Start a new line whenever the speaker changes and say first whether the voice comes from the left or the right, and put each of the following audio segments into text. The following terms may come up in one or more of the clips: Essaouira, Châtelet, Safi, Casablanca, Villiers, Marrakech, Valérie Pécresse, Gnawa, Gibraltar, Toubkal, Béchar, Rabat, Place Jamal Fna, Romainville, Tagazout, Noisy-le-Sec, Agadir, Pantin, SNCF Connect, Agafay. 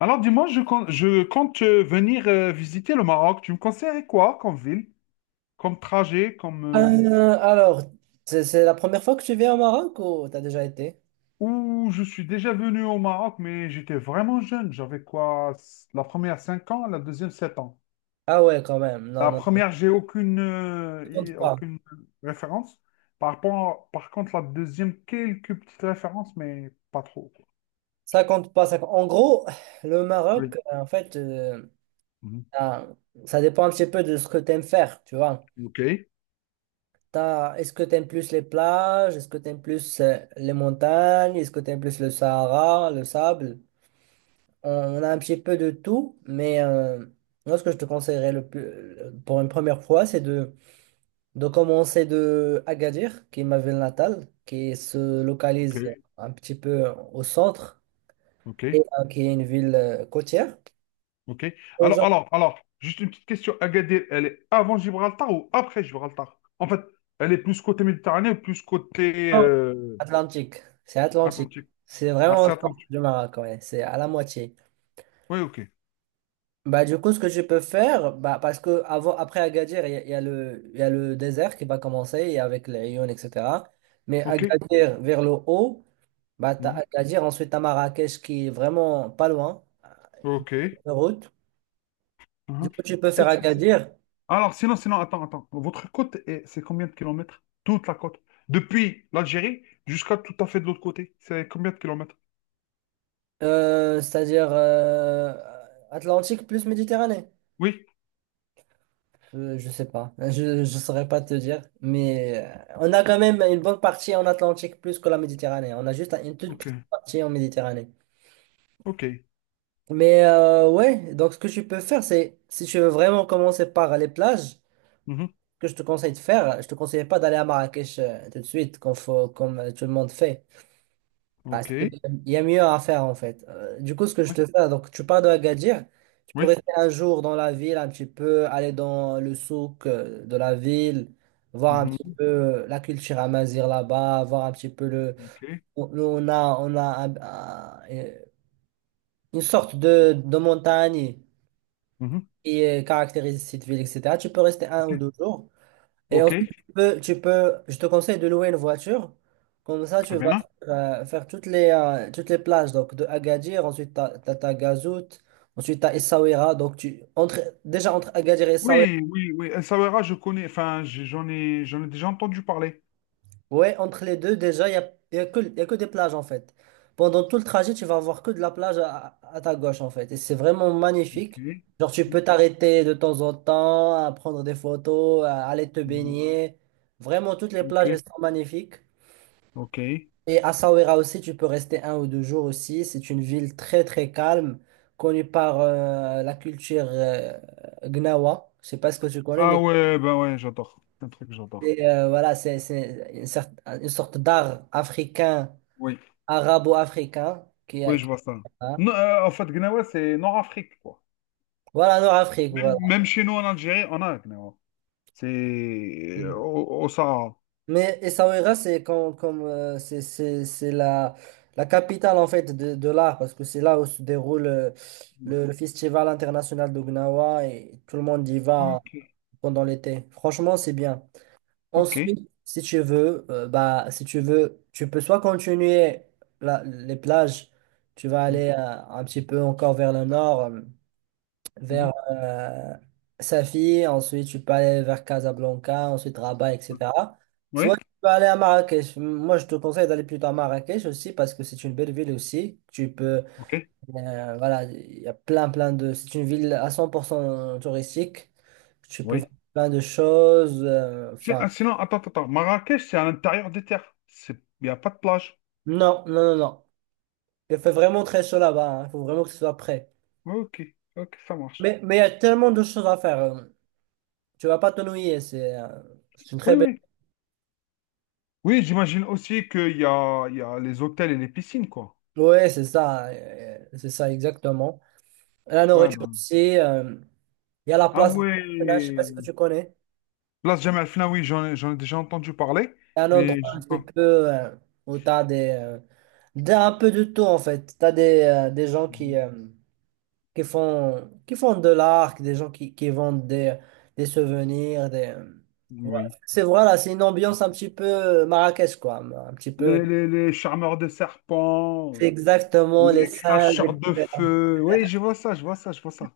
left: Alors dis-moi, je compte venir visiter le Maroc. Tu me conseillerais quoi comme ville, comme trajet, comme... euh,
right: Alors, c'est la première fois que tu viens au Maroc ou t'as déjà été?
left: où je suis déjà venu au Maroc, mais j'étais vraiment jeune. J'avais quoi? La première 5 ans, la deuxième 7 ans.
right: Ah ouais, quand même. Non,
left: La
right: non, non.
left: première, j'ai aucune,
right: Ça compte pas.
left: aucune référence. Par contre, la deuxième, quelques petites références, mais pas trop. Quoi.
right: Ça compte pas. En gros, le Maroc,
left: Oui.
right: en fait,
left: Mhm.
right: ah, ça dépend un petit peu de ce que t'aimes faire, tu vois.
left: Ok,
right: Est-ce que t'aimes plus les plages? Est-ce que t'aimes plus les montagnes? Est-ce que t'aimes plus le Sahara, le sable? On a un petit peu de tout, mais moi, ce que je te conseillerais le plus, pour une première fois, c'est de commencer de Agadir, qui est ma ville natale, qui se
left: ok,
right: localise un petit peu au centre
left: ok.
right: et qui est une ville côtière.
left: OK.
right: Et
left: Alors, juste une petite question. Agadir, elle est avant Gibraltar ou après Gibraltar? En fait, elle est plus côté Méditerranée ou plus côté
right: j'entends Atlantique, Atlantique.
left: Atlantique?
right: C'est
left: Ah,
right: vraiment au
left: c'est
right: centre
left: Atlantique.
right: du Maroc, ouais, c'est à la moitié.
left: Oui, OK.
right: Bah, du coup, ce que je peux faire, bah, parce que avant, après Agadir, il y a le désert qui va commencer et avec les Aïounes, etc. Mais
left: OK.
right: Agadir vers le haut, bah, t'as
left: Mhm.
right: Agadir, ensuite t'as Marrakech qui est vraiment pas loin,
left: OK.
right: de route. Du
left: Mhm.
right: coup, tu peux faire
left: Et si.
right: Agadir,
left: Alors, sinon, sinon, attends, attends. Votre côte, c'est combien de kilomètres? Toute la côte. Depuis l'Algérie jusqu'à tout à fait de l'autre côté. C'est combien de kilomètres?
right: c'est-à-dire Atlantique plus Méditerranée.
left: Oui.
right: Je sais pas, je ne saurais pas te dire, mais on a quand même une bonne partie en Atlantique plus que la Méditerranée. On a juste une toute petite
left: OK.
right: partie en Méditerranée.
left: OK.
right: Mais ouais, donc ce que tu peux faire, c'est si tu veux vraiment commencer par les plages, ce
left: Mhm.
right: que je te conseille de faire, je te conseille pas d'aller à Marrakech tout de suite, comme, faut, comme tout le monde fait. Parce qu'il
left: OK.
right: y a mieux à faire en fait. Du coup, ce que je
left: Oui.
right: te fais, donc tu pars de Agadir, tu peux
left: Oui.
right: rester un jour dans la ville, un petit peu, aller dans le souk de la ville, voir un petit
left: Mhm.
right: peu la culture amazigh là-bas, voir un petit peu le.
left: OK.
right: Nous, on a une sorte de montagne
left: Mhm.
right: qui caractérise cette ville, etc. Tu peux rester un ou
left: OK.
right: deux jours. Et ensuite,
left: OK.
right: je te conseille de louer une voiture. Comme ça, tu
left: Très
right: vas
left: bien.
right: faire toutes les plages. Donc, de Agadir, ensuite, tu as, Tagazout, ensuite, tu as Essaouira. Donc, entre Agadir et Essaouira,
left: Oui, oui, oui. Essaouira, je connais. Enfin, j'en ai déjà entendu parler.
right: ouais, entre les deux, déjà, y a que des plages, en fait. Pendant tout le trajet, tu vas avoir que de la plage à ta gauche, en fait. Et c'est vraiment
left: Ok.
right: magnifique. Genre, tu peux
left: Mm,
right: t'arrêter de temps en temps, à prendre des photos, à aller te
left: mm,
right: baigner. Vraiment, toutes les
left: Ok.
right: plages, elles sont magnifiques.
left: Ok.
right: Et Essaouira aussi, tu peux rester un ou deux jours aussi. C'est une ville très très calme, connue par la culture Gnawa. Je sais pas ce que tu connais,
left: Ah
right: mais
left: ouais, ben ouais, j'adore. C'est un truc que j'adore.
right: voilà, c'est une sorte d'art africain,
left: Oui,
right: arabo-africain,
left: oui, je vois ça.
right: hein.
left: Non, en fait, Gnawa, c'est Nord-Afrique, quoi.
right: Voilà, Nord-Afrique,
left: Même,
right: voilà.
left: même chez nous en Algérie, on a Gnawa. C'est au Sahara.
right: Mais Essaouira, c'est comme, comme c'est la capitale en fait de l'art parce que c'est là où se déroule
left: Oui.
right: le festival international de Gnawa et tout le monde y va
left: Ok.
right: pendant l'été. Franchement, c'est bien.
left: Ok.
right: Ensuite, si tu veux, tu peux soit continuer les plages, tu vas
left: Mm,
right: aller un petit peu encore vers le nord,
left: mhm.
right: vers Safi, ensuite tu peux aller vers Casablanca, ensuite Rabat, etc. Soit
left: Oui.
right: tu peux aller à Marrakech. Moi, je te conseille d'aller plutôt à Marrakech aussi parce que c'est une belle ville aussi. Tu peux
left: Ok.
right: voilà, il y a plein, plein de. C'est une ville à 100% touristique. Tu peux voir
left: Oui.
right: plein de choses.
left: Ah,
right: Enfin,
left: sinon, attends, attends, attends. Marrakech, c'est à l'intérieur des terres. C'est, il n'y a pas de plage.
right: non, non, non, non. Il fait vraiment très chaud là-bas, hein. Il faut vraiment que tu sois prêt.
left: Ok. Ok, ça marche.
right: Mais, il y a tellement de choses à faire. Tu vas pas t'ennuyer. C'est une très
left: Oui,
right: belle.
left: oui. Oui, j'imagine aussi qu'il y a les hôtels et les piscines, quoi.
right: Ouais, c'est ça. C'est ça, exactement. La
left: Ouais,
right: nourriture
left: ben.
right: aussi. Il y a la
left: Ah
right: place la Marina. Je sais pas
left: ouais.
right: si que tu connais.
left: Place Jamal Fna, oui, j'en ai déjà entendu parler,
right: C'est un endroit
left: mais je
right: un
left: sais
right: petit
left: pas.
right: peu euh, où tu as des, un peu de tout en fait. Tu as des gens qui,
left: Mhm.
right: qui font de l'art, des gens qui vendent des souvenirs. Des, voilà.
left: Oui.
right: C'est une ambiance un petit peu Marrakech quoi. Un petit peu.
left: Les charmeurs de serpents,
right: C'est exactement les
left: les
right: singes,
left: cracheurs de
right: etc.
left: feu. Oui, je vois ça, je vois ça, je vois ça.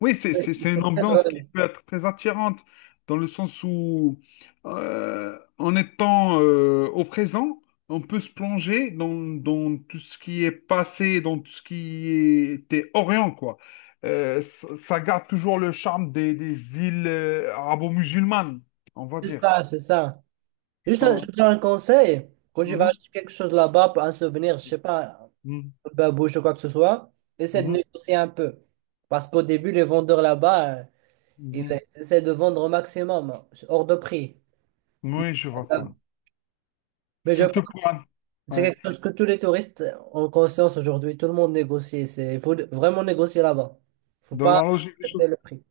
left: Oui, c'est une
right: Très
left: ambiance qui
right: drôle.
left: peut être très attirante, dans le sens où, en étant au présent, on peut se plonger dans, dans tout ce qui est passé, dans tout ce qui était Orient, quoi. Ça, ça garde toujours le charme des villes arabo-musulmanes, on va
right: C'est
left: dire.
right: ça, c'est ça. Juste, je
left: Voilà.
right: te donne un conseil. Quand tu vas
left: Mhm,
right: acheter quelque chose là-bas, un souvenir, je sais pas, babouche ou quoi que ce soit, essaie de
left: mhm,
right: négocier un peu. Parce qu'au début, les vendeurs là-bas,
left: mhm,
right: ils
left: mhm.
right: essaient de vendre au maximum, hein, hors de prix. Mais
left: Oui, je vois
right: euh,
left: ça.
right: mais je pense
left: Surtout
right: que
left: pour...
right: c'est
left: Ouais.
right: quelque chose que tous les touristes ont conscience aujourd'hui. Tout le monde négocie. Il faut vraiment négocier là-bas. Faut
left: Dans
right: pas
left: la logique des
right: accepter
left: choses.
right: le prix.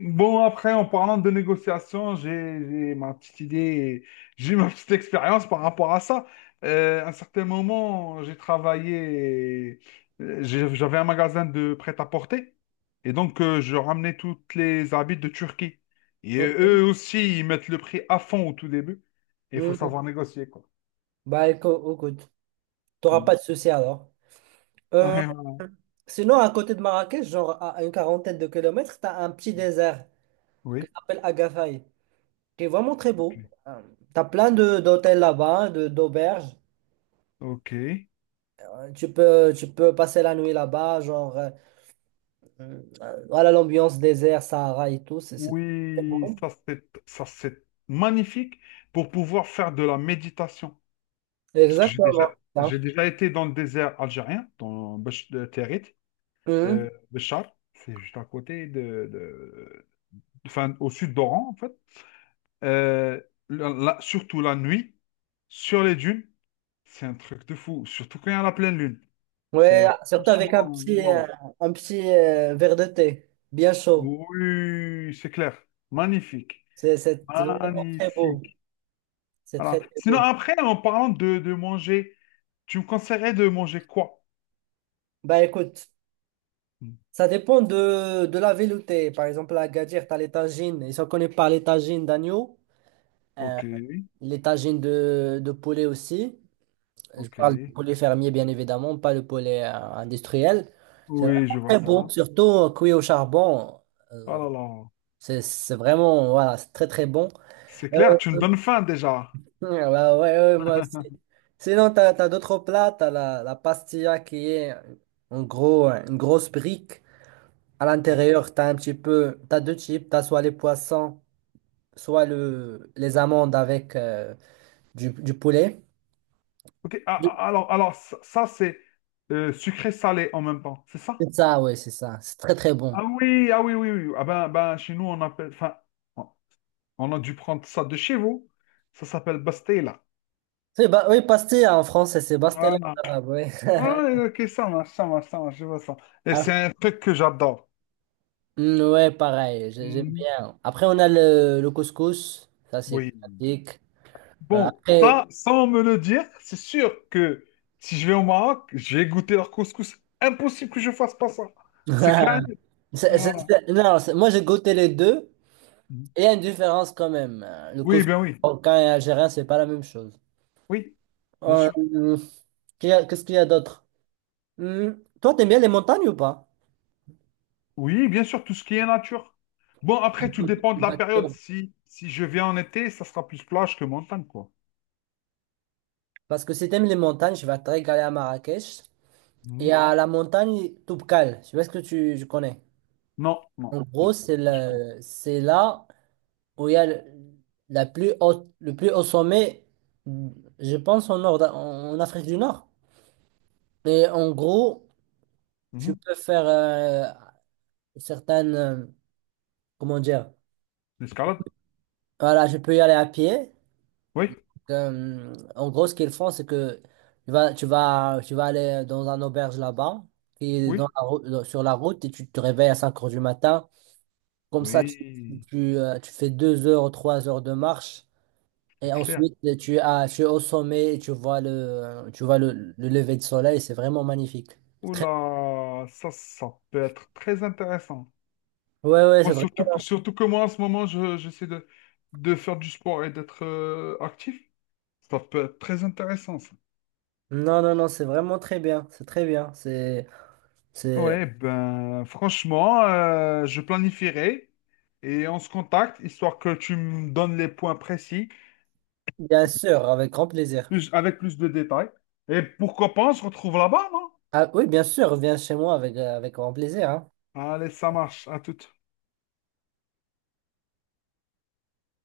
left: Bon, après, en parlant de négociation, j'ai ma petite idée, j'ai eu ma petite expérience par rapport à ça. À un certain moment, j'ai travaillé, j'avais un magasin de prêt-à-porter, et donc je ramenais toutes les habits de Turquie. Et
right: Ok.
left: eux aussi, ils mettent le prix à fond au tout début, et il faut savoir
right: Mhm.
left: négocier, quoi.
right: Bah écoute, t'auras
left: Mm.
right: pas de souci alors. Euh,
left: Ouais,
right: Sinon, à côté de Marrakech, genre à une quarantaine de kilomètres, t'as un petit désert qui
left: ouais.
right: s'appelle Agafay. C'est vraiment très beau.
left: Oui.
right: Tu as plein de d'hôtels là-bas, hein, de d'auberges.
left: Ok.
right: Tu peux passer la nuit là-bas, genre, voilà l'ambiance désert, Sahara et tout, c'est très
left: Oui,
right: bon.
left: ça c'est magnifique pour pouvoir faire de la méditation. Parce que
right: Exactement ça.
left: j'ai déjà été dans le désert algérien, dans Bach- de Territ,
right: Mhm.
left: Béchar, c'est juste à côté de, enfin, au sud d'Oran, en fait. Euh, Surtout la nuit, sur les dunes, c'est un truc de fou, surtout quand il y a la pleine lune.
right: Ouais,
left: C'est
right: surtout avec un
left: franchement,
right: petit, euh,
left: wow.
right: un petit euh, verre de thé, bien chaud.
left: Oui, c'est clair. Magnifique.
right: C'est vraiment très beau.
left: Magnifique.
right: C'est très,
left: Voilà.
right: très
left: Sinon,
right: beau.
left: après, en parlant de manger, tu me conseillerais de manger quoi?
right: Bah écoute,
left: Hmm.
right: ça dépend de la ville où t'es. Par exemple, à Agadir, t'as les tagines. Ils sont connus par les tagines d'agneau. euh,
left: Ok,
right: Les tagines de poulet aussi. Je
left: ok.
right: parle du poulet fermier, bien évidemment, pas le poulet industriel. C'est
left: Oui,
right: vraiment
left: je vois
right: très bon,
left: ça.
right: surtout cuit au charbon.
left: Oh
right: Euh,
left: là là,
right: c'est vraiment, voilà, c'est très très bon.
left: c'est clair,
right: Euh,
left: tu me donnes faim déjà.
right: ouais, bah ouais, ouais, moi aussi. Sinon, tu as, d'autres plats. Tu as la pastilla qui est en gros une grosse brique. À l'intérieur, tu as un petit peu, tu as deux types. Tu as soit les poissons, soit les amandes avec du poulet.
left: Ok, alors ça, c'est sucré-salé en même temps, c'est ça?
right: C'est ça, oui, c'est ça. C'est très, très bon.
left: Ah oui, ah oui, oui, oui. Ah ben, ben, chez nous, on appelle, enfin, on on a dû prendre ça de chez vous. Ça s'appelle pastela.
right: Oui, pastille en français, c'est pastilla
left: Voilà.
right: en arabe, oui.
left: Ah, ok, ça marche, ça marche, ça marche, je vois ça. Et
right: Ah,
left: c'est un truc que j'adore.
right: mm, ouais, pareil, j'aime
left: Mhm.
right: bien. Après, on a le couscous. Ça, c'est
left: Oui.
right: classique.
left: Bon,
right: Après,
left: ça, sans me le dire, c'est sûr que si je vais au Maroc, je vais goûter leur couscous. Impossible que je fasse pas ça. C'est clair. Voilà.
right: non, moi, j'ai goûté les deux. Et il y a une différence quand même. Le
left: Oui,
right: couscous
left: ben oui.
right: marocain et algérien, c'est pas la même chose.
left: Oui, bien
right: Euh,
left: sûr.
right: Qu'est-ce qu'il y a d'autre? Hmm, toi, t'aimes bien les montagnes ou pas?
left: Oui, bien sûr, tout ce qui est nature. Bon, après, tout
right: Écoute,
left: dépend de la période. Si, si je viens en été, ça sera plus plage que montagne, quoi.
right: Parce que si t'aimes les montagnes, je vais te régaler à Marrakech. Il y
left: Mhm.
right: a la montagne Toubkal. Je sais pas ce que je connais.
left: Non, non,
right: En gros,
left: non. Ah, je comprends.
right: c'est là où il y a le plus haut sommet, je pense, en Afrique du Nord. Et en gros, tu
left: Mhm.
right: peux faire certaines. Comment dire?
left: L'escalade?
right: Voilà, je peux y aller à pied.
left: Oui,
right: En gros, ce qu'ils font, c'est que tu vas aller dans un auberge là-bas, qui est dans
left: oui,
right: la rou- dans- sur la route, et tu te réveilles à 5 heures du matin. Comme ça, tu,
left: oui,
right: tu, euh, tu fais 2 heures, 3 heures de marche.
left: c'est
right: Et
left: clair.
right: ensuite, tu es au sommet et tu vois le lever de soleil. C'est vraiment magnifique. Très-
left: Oula, ça peut être très intéressant.
right: Ouais, ouais, c'est
left: Moi,
right: vrai.
left: surtout que moi, en ce moment, j'essaie de faire du sport et d'être actif. Ça peut être très intéressant, ça.
right: Non, non, non, c'est vraiment très bien. C'est très bien. C'est.
left: Ouais, ben, franchement, je planifierai et on se contacte, histoire que tu me donnes les points précis,
right: Bien sûr, avec grand plaisir.
left: plus, avec plus de détails. Et pourquoi pas, on se retrouve là-bas, non?
right: Ah oui, bien sûr, viens chez moi avec grand plaisir, hein.
left: Allez, ça marche, à tout.